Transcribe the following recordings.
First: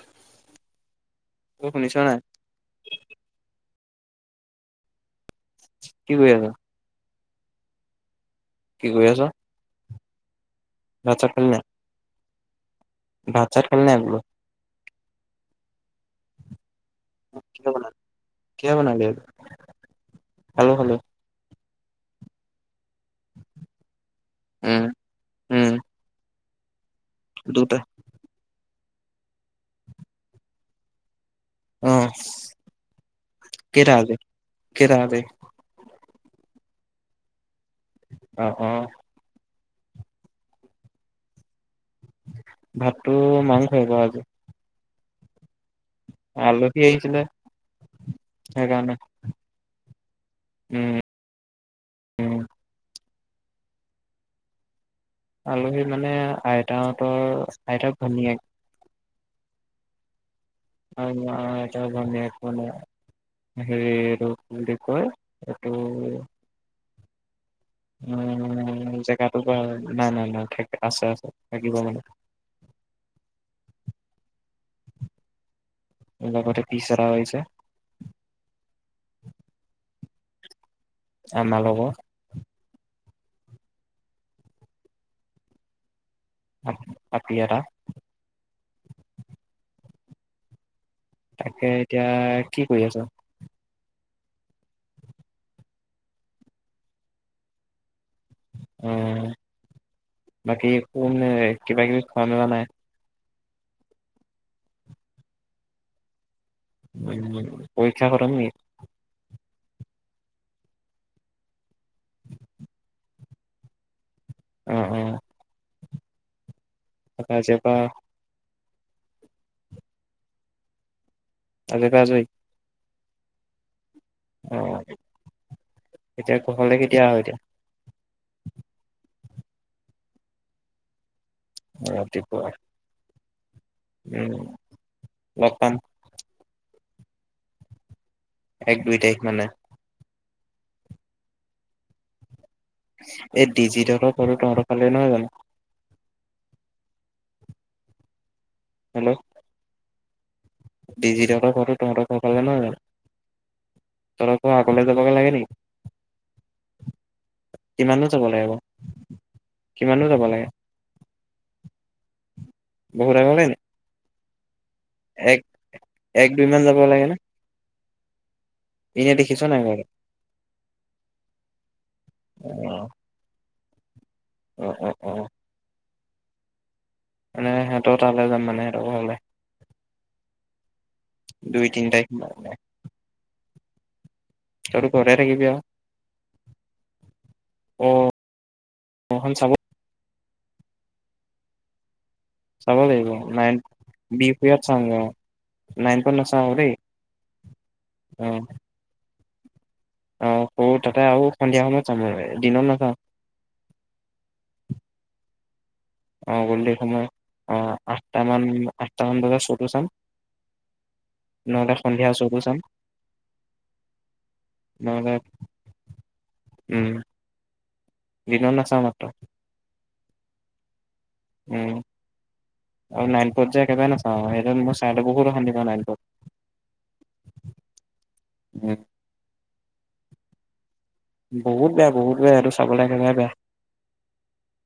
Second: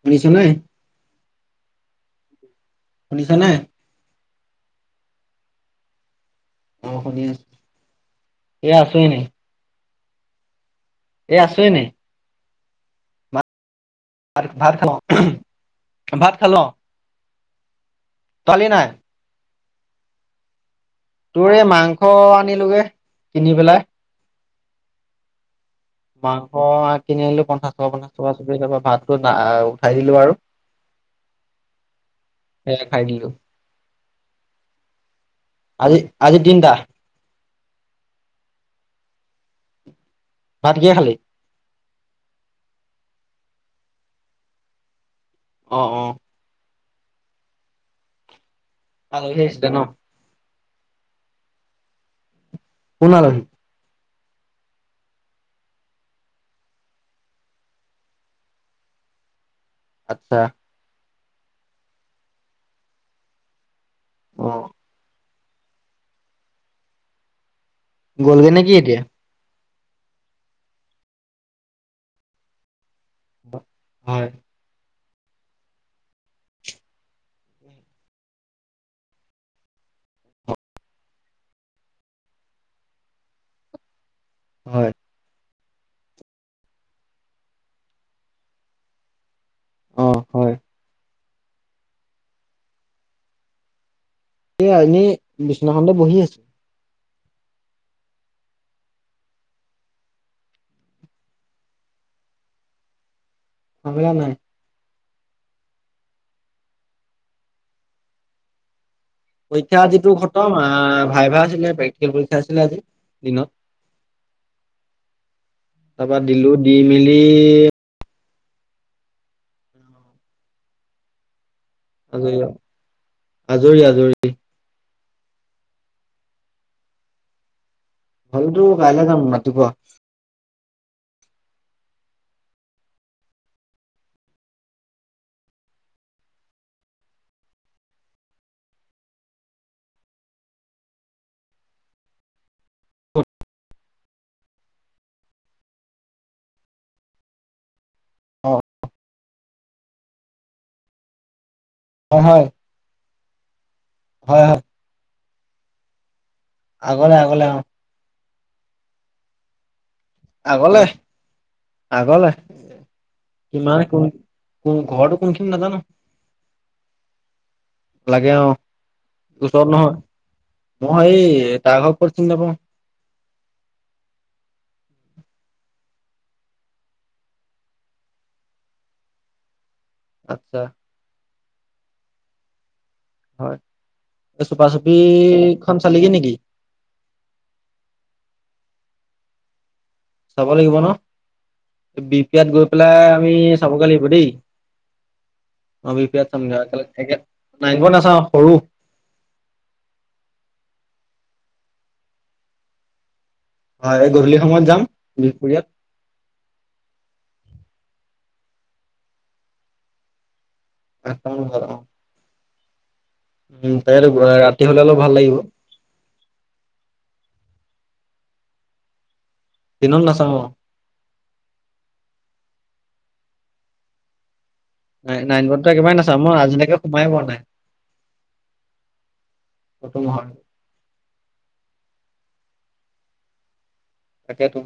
শুনিছ নাই। অ শুনিছ নাই শনিছা নাই। কি কৰি আছ অ শুনি আছো। এ কি আছো কৰি আছ এনেই। ভাত চাত এই খালি আছো নাই এনেই। ভাত চাত খালি নাই বোলো ভাত - ভাত খালো। [unintelligible] ভাত খালো অ কিহে বনালি খালি কিহে নাই। বনালি আজি খালো- খালো। এ মাংস আনিলোগে কিনি পেলাই। উম- উম মাংস। কিনিল পঞ্চাচ দুটা টকা পঞ্চা টকা ছবে তাপা। ভাতটো না উঠাই দিলো আৰু। আহ সেয়া খাই দিলো কেইটা আজি কেইটা আজি। আজি আজি তিনিটা। অহ -অহ ভাত কিয়ে খালী ভাতটো মাংস হৈ গ আজি। অঁ- অঁ সি আহিছিলে হেইকাৰনে আলহী আহিছিলে ন উম -উম কোন‌ আলহী আলহী মানে আইতাহতৰ আইতাক ভনীয়েক। আচ্ছা। আম আইতাৰ ভনিয়েক মানে হে এটো অ কি বুলি কয়। এইটো গ'লগে নে কি উম এতিয়া জেগাটো বেয়া নাই নাই নাই থ আছে আছে থাকিব মানে হয় এ লগ বতে পিচৰা হৈছে আমালব হয় আতিয়াদা [unintelligible] অ হয় তাকে এতিয়া কি কৰি আছো [unintelligible] এ এনেই বিচনাথখনটে বহি আছো উ বাকী একো মে কিবা কিবি খোৱা মেলা নাই সম নাই [unintelligible] উম পৰীক্ষা খটম নি পৰীক্ষা যিটো খতম আহ ভাই ভা আছিলে প্ৰেক্টিকেল পৰীক্ষা আছিলে আজি দিনত উম উম তাৰপা দিলো দি মেলি পৰা আ কজাই [unintelligible] আজৰি আৰু। আজৰি আজৰি অ এতিয়া ঘৰলে কেতিয়া আহ এতিয়া ভটোকাইলৈ যাম মাট পোৱাা [unintelligible] অ ৰাতিপুৱা উম লতান এক দুই তাৰিখ মানে এই ডিজি ললৰ ফল তহৰ ফালে নহয় জানো [unintelligible] অ হেল্ল' ডিজিটলৰ ঘ [unintelligible] তম খ হয় ন [unintelligible] ত হয় তো হয় হয় আগলে যাবাগে লাগে নি [unintelligible] আগলে আগলে অ লাগিব আগলে আগলে বহুত আগলে নি কিমান কোন [unintelligible] কোন ঘৰটো এক কোনখিনি নাজানো এক দুই মান যাব লাগে নে? লাগে অ এনে দেখিছ নাই ওচৰত বাৰু? নহয় মই এই তাৰ ঘৰ কৰত চি নাপাও [unintelligible] উ উম উম মানে সিহঁতৰ তালৈ যাম মানে সিহঁতৰ হলে আচ্ছা দুই তিনটাই [unintelligible] হয় এই চুপা থাকিবি আৰু চুপিখন চালিগি নেকি অখন চাব [unintelligible] চাব লাগিব ন বি পিয়াত গৈ চাব পেলাই লাগিব আমি নাইন চাবগে লাগিব দেই বিহপুৰীয়াত চাওঁগে অ অ নাইন বি পত পি আত নাচাওঁ আকৌ চামেগে দেই একেলগে একে নাই ঘৰ নাচাওঁ সৰু আহ কৰো তাতে আৰু সন্ধিয়া সময়ত জামগে ৰে দিনত নাযাওঁ হয় এই গধূলি সময়ত যাম বিহপুৰীয়াত আহ গধূলিৰ সময় আহ আঠটামান আঠটামান বজাত শ্বটো চাম নহলে সন্ধিয়া শ্বতো চাম উ [unintelligible] ৰাতি হলে অলপ নহ'লে ভাল লাগিব। উম দিনত নাচাওঁ মাত্ৰ দিনত নাচাওঁ অ উম আৰু নাইন পত যে একেবাৰে নাচাওঁ [unintelligible] নাই নাইন অশান্তি পাওঁ গডতো একেবাৰে পত নাচাওঁ মই আজিলৈকে সোমায়ে পোৱা নাই প্ৰতোমহৰ বহুত বেয়া বহুত বেয়া সেতো চাবলৈ একেবাৰে বেয়া তাকে তো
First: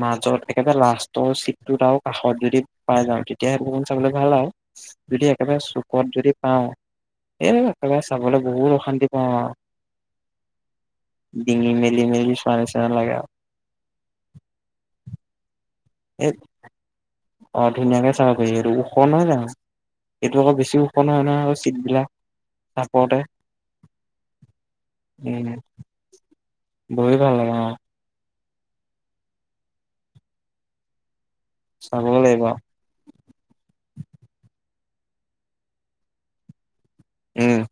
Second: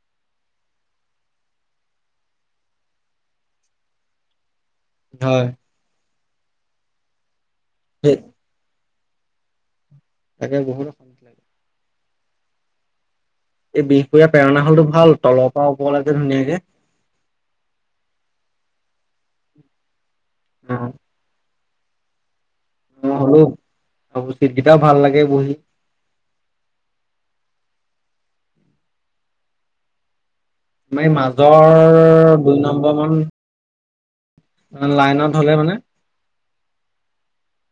মাজত একেবাৰে লাষ্টৰ চিটটোত আৰু কাষত যদি পাই যাওঁ তেতিয়াহে পহুবন চাবলৈ ভাল আৰু যদি হয় একেবাৰে চুকত যদি অঁ এই এফালে সেই চাবলৈ বহুত অশান্তি অ তাকে বহুতো অশান্তি লাগে ডিঙি মেলি চোৱা নিচিনা লাগে আ এই বিহপুৰীয়া প্ৰেৰণা হল তো ভাল তলত এই অ ধুনীয়া কে চাব পাৰিবি সেইটো কন নহয়জানো এইটো আকৌ বেছি ওখ নহয় নহয় হৈছ চিতবিলাক অ চাপৰতে, হ'লো চিট কেইটাও ভাল লাগে উ বহি বহি ভাল লাগে অ মই মাজ চাব জ্বৰ লাগিব দুই আৰু নম্বৰ মান লাইনত হলে মানে উম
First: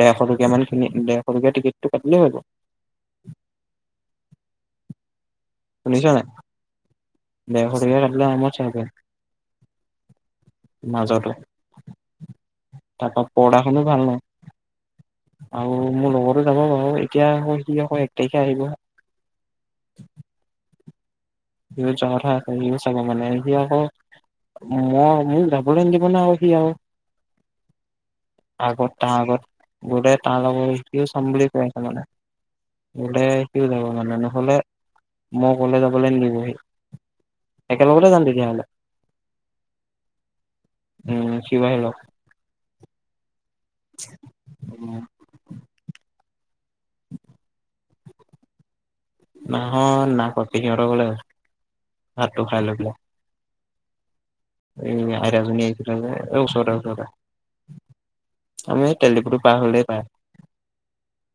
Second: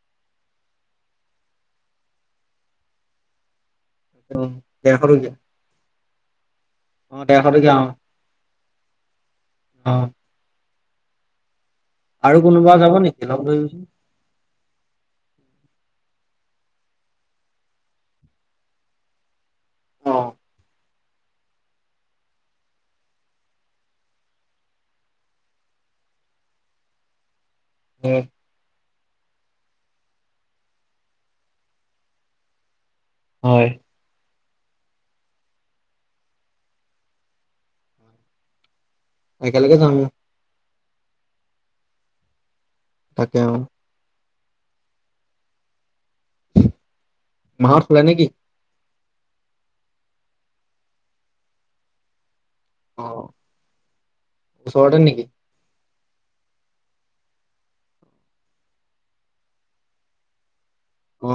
দেৰশ টকীয়া মান কিনি দেৰশ টকীয়া টিকেটটো কাটিলেই হব ওম্ দেৰশ টকিয়া শুনিছ নাই দেৰশ টকীয়া কাতিলোৱা আৰামত চাওগে অ মাজাটো আৰু কোনোবা যাব নেকি তাপা লগ ধৰিবিচোন পৰডাখনো ভাল নাই আৰু মোৰ লগত যাব বাৱ এতিয়া সহ হি আকৌ এক তাৰিখে আহিব হে [unintelligible] সি যোৱা কথা আছে সিও চাব মানে সি আকৌ মই মোক যাবলৈ নিদিব ন আৱ সি আৱ আগত তাৰ আগত গোটেই তাৰ লগৰ শিকিও চাম বুলি কৈ আছে মানে গলে হয় সিও যাব মানে নহ'লে মই কলে যাবলে নিদো একেলগতে যাম তেতিয়া হ'লে একেলগে যাম কোৱাহিলো অ তেওঁ উম ভাত খালা নেকি? নাহ না নাখোৱা পেহী হেত ঘৰলে গৈছে ভাত টো খাই লৈ পেলাই অ ওচৰতে উম নেকি আইতা জনী ওচৰতে ওচৰতে আমি তেলডিফুটো পাৰ হলেই পায় অ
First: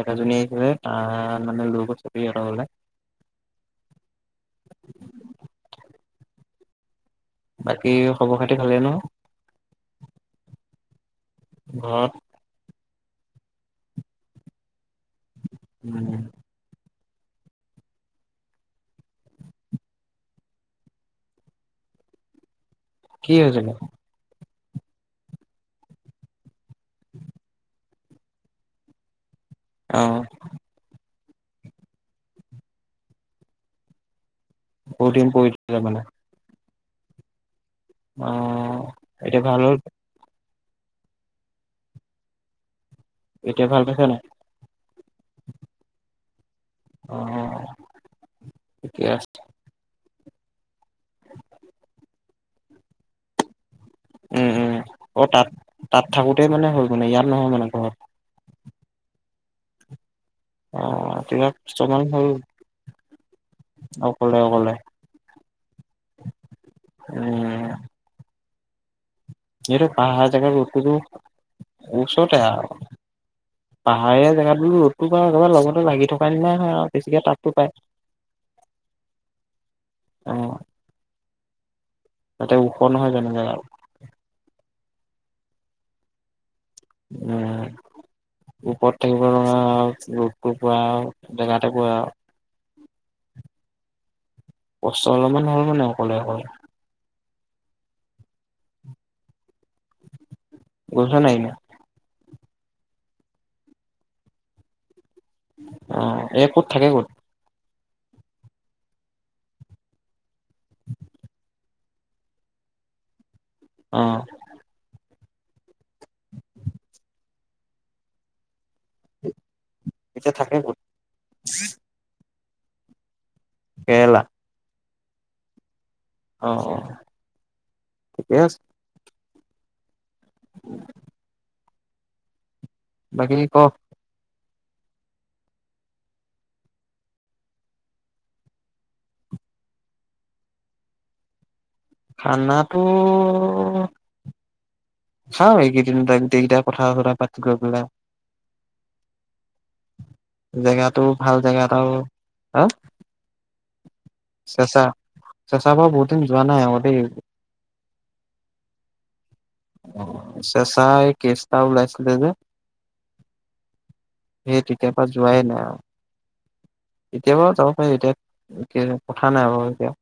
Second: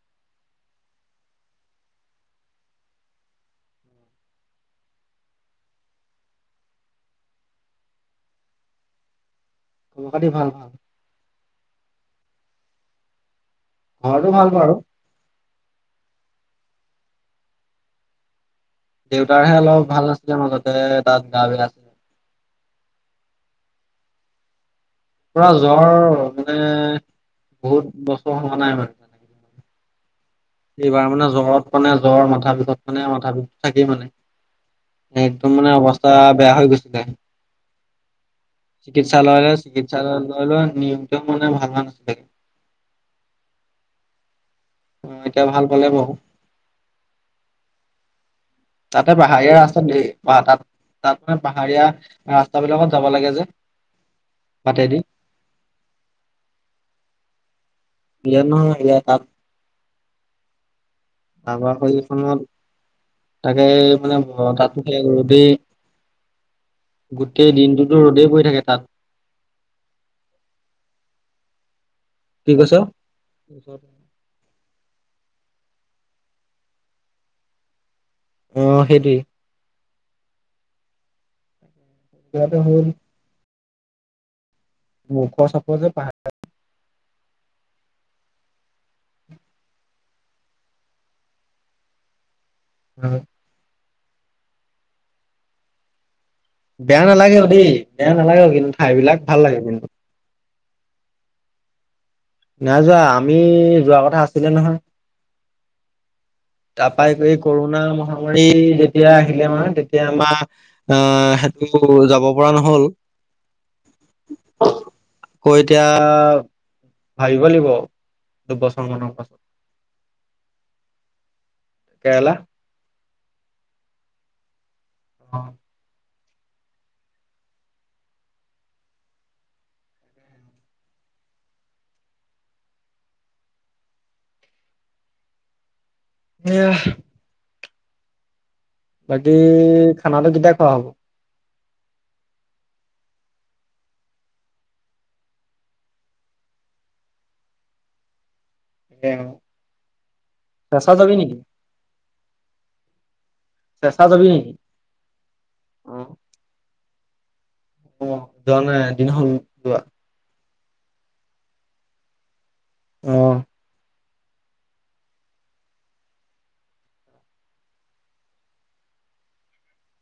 আইতা জনী আহছিলে তাৰ মানে লৈগল পেহী হেত ঘৰলে বাকী খবৰ খাতি ভালেই ন? খবৰ খাতি ভাল ভাল ঘৰত ঘৰটো ভাল বাৰু উম দেউতাৰহে অলপ ভাল নাছিলে মাজতে তাত গা বেয়া কি হৈছিলে পুৰা জ্বৰ এ বহুত বছৰ হোৱা নাই মানে অ এইবাৰ মানে জ্বৰত মানে জ্বৰ মাথা বিষত মানে মাথা বিষতো থাকেই মানে বহুত দিন একদম মানে পৰিছিলে অৱস্থা বেয়া হৈ গৈছে দে অ'। এতিয়া চিকিৎসালয়লৈ ভাল হ'ল, চিকিৎসালয়লৈ নিয়মটো মানে মানা নাছিলে এতিয়া ভাল পাইছে নাই? অ এতিয়া ভাল পালে বাউ অ', ঠিকে তাতে আছে, পাহাৰীয়া ৰাস্তাত ঢেই প তাত তাত মানে পাহাৰীয়া ৰাস্তা বিলাকত যাব লাগে যে উম উম পাতেদি অ তাত তাত থাকোতে মানে হল মান ইয়াত নহয় মানে ঘত ইয়াত নহয় ইয়াত অ', তেতিয়া ছমাহ [unintelligible] হ'ল খনত তাকে মানে অকলে অকলে তাতো ৰ'দেই গোটেই দিনটোতো ৰ'দেই পৰি থাকে। [unintelligible] এইটো পাহাৰ জগাত [unintelligible] ওচৰতে কি কৈছ? আও। পাহাৰীয়া জেগাতো ৰ'দতটো বা কাৰোবাৰ লগতো লাগি থকা নিচিনাই হয় আও। বেছিকে তাপতো পায়। অ সেইটোৱেই আহ তাতে এতিয়াতো হ'ল ওখৰ নহয়জানো জেগাও? ওখ চাপৰ যে পাহাৰ বিলাক। উম ওপৰত থাকিব লগা আও, পোৱা আও জেগাতে পৰে আও। উ [unintelligible] কষ্ট অলপমান হ'ল মানে অকলে অকলে বেয়া নালাগেও দেই বেয়া নালাগেও কিন্তু ঠাইবিলাক ভাল লাগে কিন্তু। গছ নাই ন? নাই যোৱা আমি যোৱা কথা আছিলে নহয়। আহ এ ক'ত থাকে ক'ত? কৰণা মহামাৰী যেতিয়া আহিলে আমাৰ তেতিয়া আমাৰ আহ সেইটো যাব পৰা নহ'ল। আহ। আকৌ এতিয়া ভাবিব লাগিব দুবছৰ মানৰ পাছত। এতিয়া থাকে কেৰেলা কেৰেলা। অ। অ অ ঠিকে আছে [inaudible] বাকি ক। এয়া বাকী খানাটো কেতিয়া খোৱা হ'ব? খানাটো খাওঁ এইকেইদিন গটে গোটৈইকেইটাই কথা চথা পাতি গৈ পেলাই এয়া জেগাটো ভাল জেগা এটা হা? চেঁচা যাবি নেকি? চেচা চেচা বাও বহুত দিন যোৱা নাই অ'ক দেই। অ যোৱা নাই দিনাখন দ [unintelligible] চেচা এই কেষ্টা ওলাইছিলে যে আহ। সেই তেতিয় পা যোৱাই নাই আও। এতিয় বাও যাব পাৰি এতিয়া কথা নাই বাৰু এতিয়া।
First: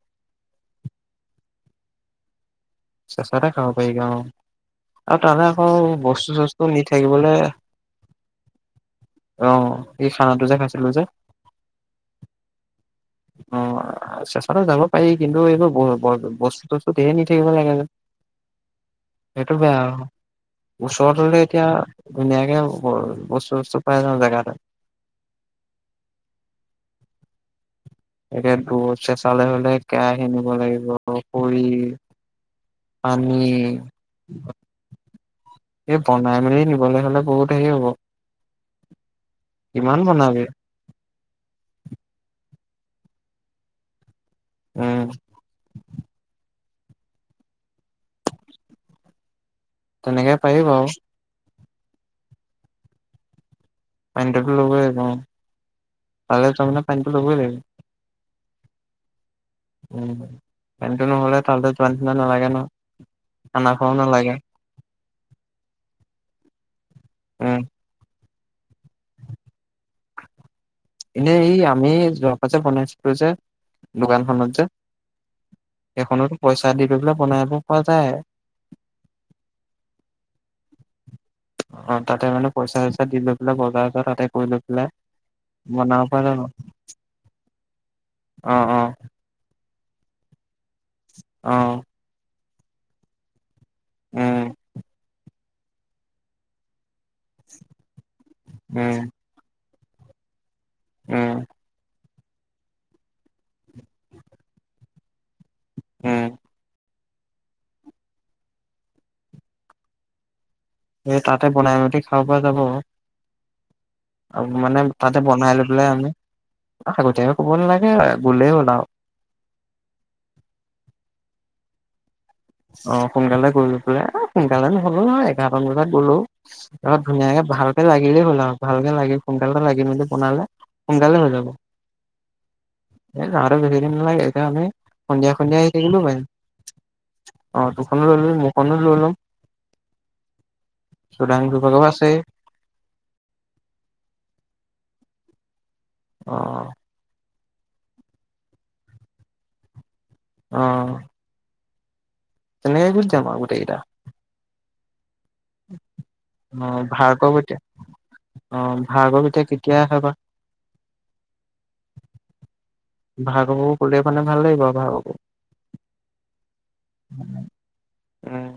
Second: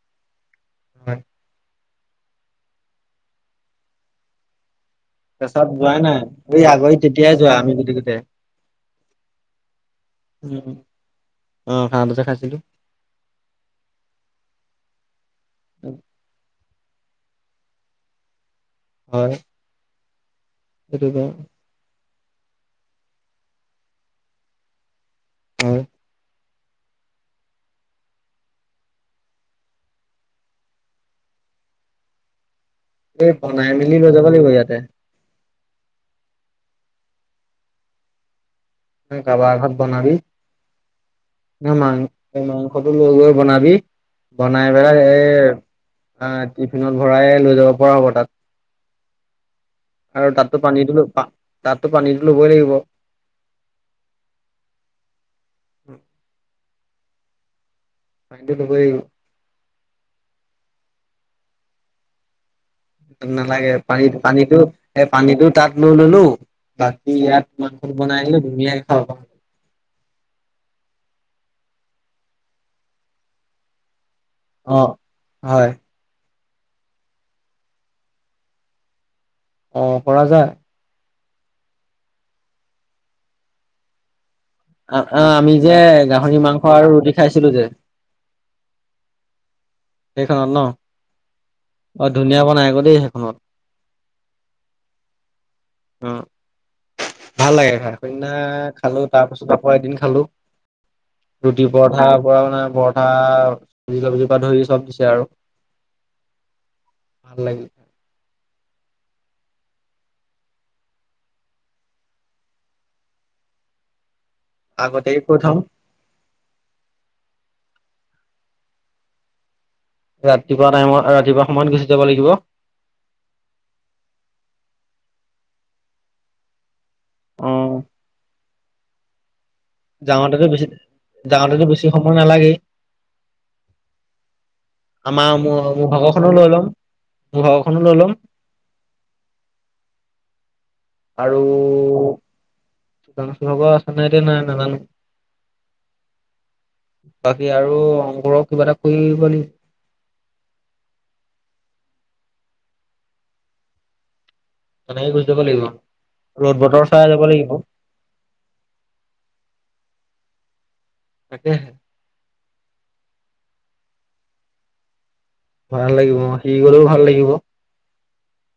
হয়। চেচাটা খাব পাই গা অ। আৰু তালে আকৌ পেছাত যোৱাই নাই বস্তু চস্তু এই নি আগয়ি থাকিবলৈ তেতিয়াই যোৱা আমি গোটেই কিটাই। অ। এই খানাটো উম যে খাইছিলো যে উম খানটো যে খাইছিলো। অ আচ্ছা চবেতো যাব পায়ি। কিন্তু এইবোৰ [inaudible] বস্তুত। তেহে নি থাকিব লাগে যে। হয়, সেইটো বেয়া। সেইটো ওচৰত বাৰু হলেএতিয়া। ধুনীয়াকে ব বস্তু বস্তু পাই যাওঁ জেগাতে। হয়। একে দূৰত চেচালে হলে কেয়াহি নিব লাগিব খৰি। এই পানী বনাই মেলি লৈ যাব লাগিব ইয়াতে। এই বনাই মেলি নিবলৈ হলে বহুত হেৰি হ'ব। কাৰাবাৰ ভাত বনাবি ন মাং মা। সতো লৈ গৈ বনাবি। বনাইবেলাই উম এ অ। টিফিনত ভৰাই লৈ যাব পৰা হ'ব তাত। তেনেকে আৰু পাৰি তাততো বাৰু পানীটোলো। তাততো পানীতো লবই লাগিব। পানী টো ত লবই লাগিব। পালে তামেনে। পানীটো ল'বই লাগে। [inaudible] টো লবই। [inaudible] উম পানীটো নহ'লে তাল যোৱা নিচিনা নালাগে ন। খানা নালাগে খোৱাও পানী নালাগে পানীটো এই পানীটো তাত লৈ ললো বাকী ইয়াত উম মাংস বনাইলো। কুমীয়া খাবা। এনেই ই আমি যোৱা পা যে বনাইছিলো যে। দোকানখনত যে অ হয় এখনো। পইচা দি পৈ পেললে বনাব পৰা যায়। অ পৰা যায়। অ তাতে মানে পইচা চইচা দি লৈ পেলাই বজাৰ তাতে। কৰি লৈ পেলাই আআ মি। যে বনাব পৰা যাব গাহৰি মাংস আৰু ৰুটি খাইছিলো যে। অ অ সেইখনত ন অ ধুনীয়াবন নাই কও দেই সেইখনত উম অ। ভাল লাগে খাই সেইদিনা উম খালো তাৰ পাছত। আকৌ এদিন খালো। উম ৰুটি পৰঠা। পৰা মানে পৰঠা পুৰি চবজি পা ধৰি চব। ছে আৰু। উ'ম। ভাল লাগি। এই তাতে বনাই মেলি খাব পৰা যাব। আৰু মানে আগতে তাতে কৈ বনাই থম লৈ পেলাই আমি আগতীয়া। ক'ব নালাগে এ গলেই হ'ল আও। ৰাতিপুৱা টাইমত ৰাতিপুৱা সময়ত গুচি যাব লাগিব। অ সোনকালে গৈ পেলাই সোনকালে নহলো হয় এঘাৰটামান বজাত গলো। ৰদ ধুনীয়াকে অ ভালকে লাগিলেই হ'ল আও। ভালকে লাগে চুন। ভালকে লাগি মেলি বনালে যাওঁতেতো বেছি সোনকালে হৈ যাব যাওঁতেতো বেছি সময় নালাগেই আৰু বেছি দিন নালাগে এতিয়া আমি আমাৰ সন্ধিয়া মোৰ সন্ধিয়া আহি মোৰ থাকিলো পাৰিম। ভাগৰখনো লৈ ল'ম মোৰ অ ভাগৰখনো তোৰখনো ল'ম লৈ লবি মোৰখনো লৈ লম চউদাং দিবলো আছে। দোকান চভক আছে নাই এতিয়া নাই নাজানো। অ বাকী আৰু অংকৰুৰৰ কিবা এটা কৰিব লি। অহ। তেনেকে গুচ যাম আও গোটেই কেইটা। তেনেকে কৈ। অ ভাৰ্গৱ লাগিব এতিয়া অহ ভাৰ্গৱ এতিয়া কেতিয়া আহে বা। তাকেহে। ভাৰ্গকো কলে মানে ভাল লাগিব আও ভাৰ্গকো। ভাল লাগিব সি গলেও ভাল লাগিব। উম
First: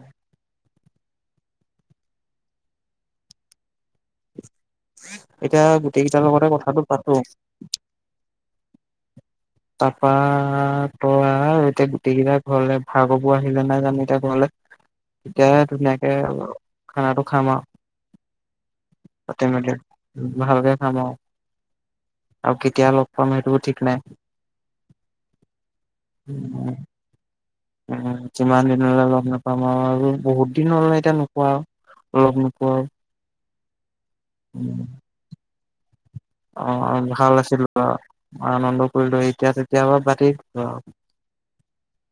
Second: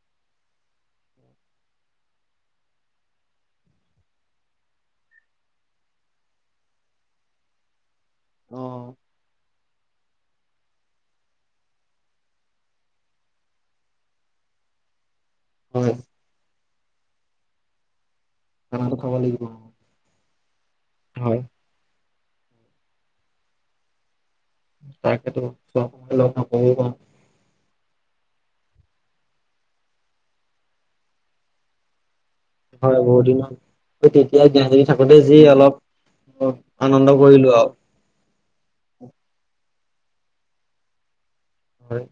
এতিয়া গোটেই কেইটাৰ লগতে কথাটো পাতো। অ। তাপা তই আহ এতিয়া গোটেই কেইটা ঘৰলে ভাৰ্গবো আহিলে নাই জানো এতিয়া ঘৰলে। তেতিয়াহে হয় ধুনীয়াকে অল। খানাটো খামা আউ। তেনেকে খাব লাগিব অ। ভালকে। খাম আও। আৰু কেতিয়া লগ পাম সেইটোও ঠিক নাই। তাকেতো লগ পালে কবই বা। যিমান দিনলৈ লগ নাপাম আৰু আৰু বহুত দিন হলে এতিয়া নোপোৱা আৰু। লগ নোপোৱা আৰু। হয় বহুত দিন সেই তেতিয়াই উম। জ্ঞানজীৱীত থাকোতে যি অলপ। অ আনন্দ ভাল কৰিলো আছিলো আৰু অ আনন্দ কৰিলো এতিয়া কেতিয়াবা পাৰ্টি হব আও হয়